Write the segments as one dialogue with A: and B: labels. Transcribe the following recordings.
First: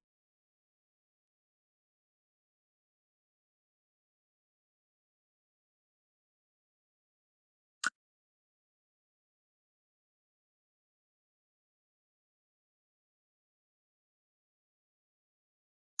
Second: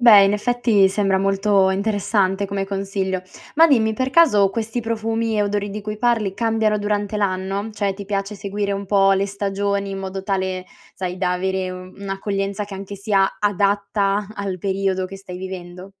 A: Beh, in effetti, sembra molto interessante come consiglio. Ma dimmi: per caso questi profumi e odori di cui parli cambiano durante l'anno? Cioè, ti piace seguire un po' le stagioni in modo tale, sai, da avere un'accoglienza che sia anche adatta al periodo che stai vivendo?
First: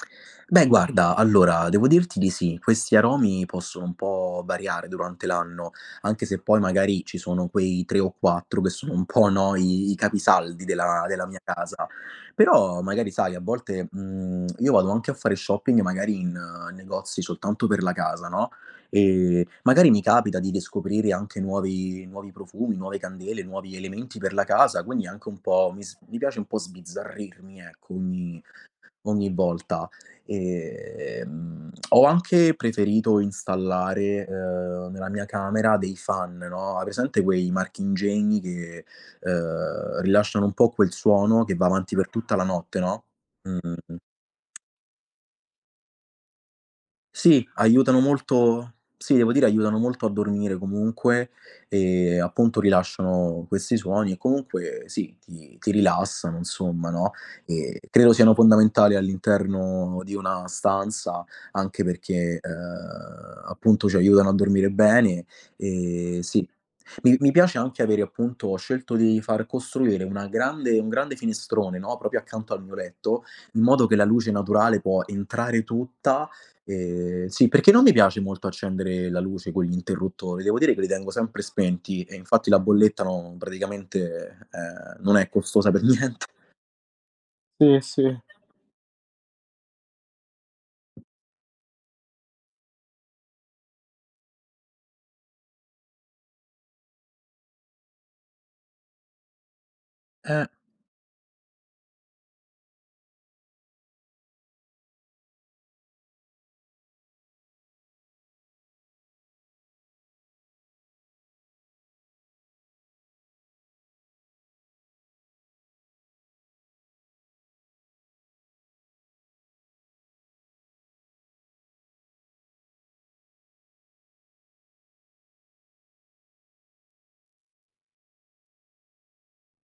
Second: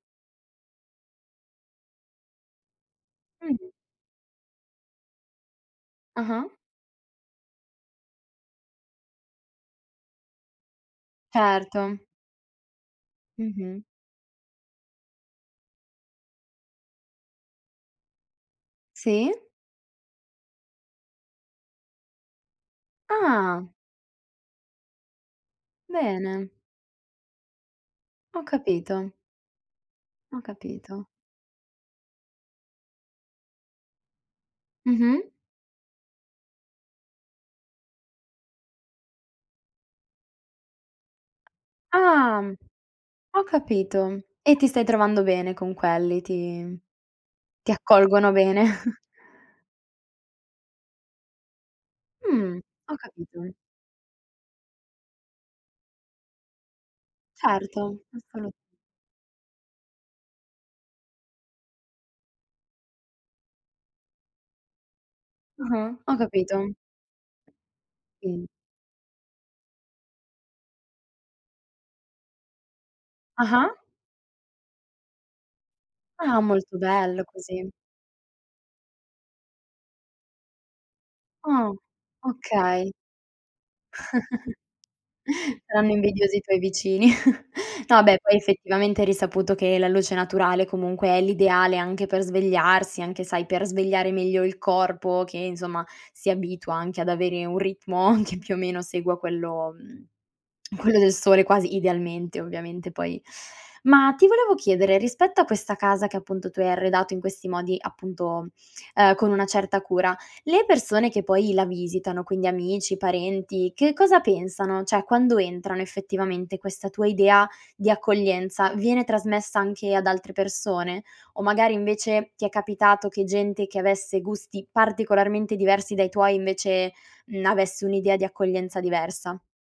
B: Beh, guarda, allora devo dirti di sì. Questi aromi
A: Mh-mh.
B: possono un po' variare durante l'anno, anche se
A: Ah-ha.
B: poi, magari, ci sono quei 3 o 4 che sono un po', no, i i capisaldi della della mia casa.
A: Certo.
B: Però, magari, sai, a
A: Mh-mh.
B: volte, mhmm, io vado anche a fare shopping, magari in negozi soltanto per la casa, no,
A: Sì.
B: e, magari, mi capita di riscoprire anche nuovi nuovi profumi, nuove candele,
A: Ah!
B: nuovi elementi per la casa. Quindi, anche un po' mi s mi piace un
A: Bene.
B: po' sbizzarrirmi, ecco, ogni
A: Ho capito.
B: ogni volta.
A: Ho capito.
B: Ehm, ho anche preferito installare, ehm, nella mia
A: Mh-mh.
B: camera dei fan no, hai presente quei marchingegni che, ehm, rilasciano un po' quel suono che va avanti per tutta
A: Ah!
B: la notte, no,
A: Ho
B: mh, mh, mh.
A: capito, e ti stai trovando bene con quelli, ti
B: Sì,
A: ti
B: aiutano
A: accolgono bene.
B: molto sì, devo dire, aiutano molto a dormire. Comunque, ehm, appunto,
A: Mh, ho
B: rilasciano
A: capito.
B: questi suoni e comunque sì, ti ti rilassano, insomma, no, e
A: Certo,
B: credo siano
A: assolu
B: fondamentali all'interno di una stanza, anche perché, ehm, appunto, ci aiutano a dormire bene.
A: Mh-mh, ho
B: Ehm, sì,
A: capito.
B: mi mi piace anche avere,
A: Mh.
B: appunto ho scelto di far costruire una grande un grande finestrone, no, proprio accanto al mio letto, in
A: Ah-ha.
B: modo che la luce naturale può entrare tutta,
A: Ah, molto bello
B: ehm, sì,
A: così.
B: perché non mi piace molto accendere la luce con gli interruttori, devo dire che li tengo sempre
A: Oh,
B: spenti e, infatti, la
A: okay.
B: bolletta non praticamente, ehm, non è costosa per
A: Saranno
B: niente.
A: invidiosi i tuoi vicini.
B: Sì, sì.
A: No, beh, poi, effettivamente, è risaputo che la luce naturale, comunque, è l'ideale anche per svegliarsi, anche, sai, per svegliare meglio il corpo che, insomma, si abitua anche ad avere un ritmo che, più o meno, segua quello mhmm,
B: Eh.
A: quello del sole, quasi idealmente, ovviamente, poi Ma ti volevo chiedere: rispetto a questa casa che, appunto, tu hai arredato in questi modi, appunto ehm, con una certa cura, le persone che poi la visitano- quindi amici, parenti- che cosa pensano? Cioè, quando entrano, effettivamente, questa tua idea di accoglienza, viene trasmessa anche ad altre persone? O magari, invece, ti è capitato che gente che avesse gusti particolarmente diversi dai tuoi, invece, mhmm, avesse un'idea di accoglienza diversa?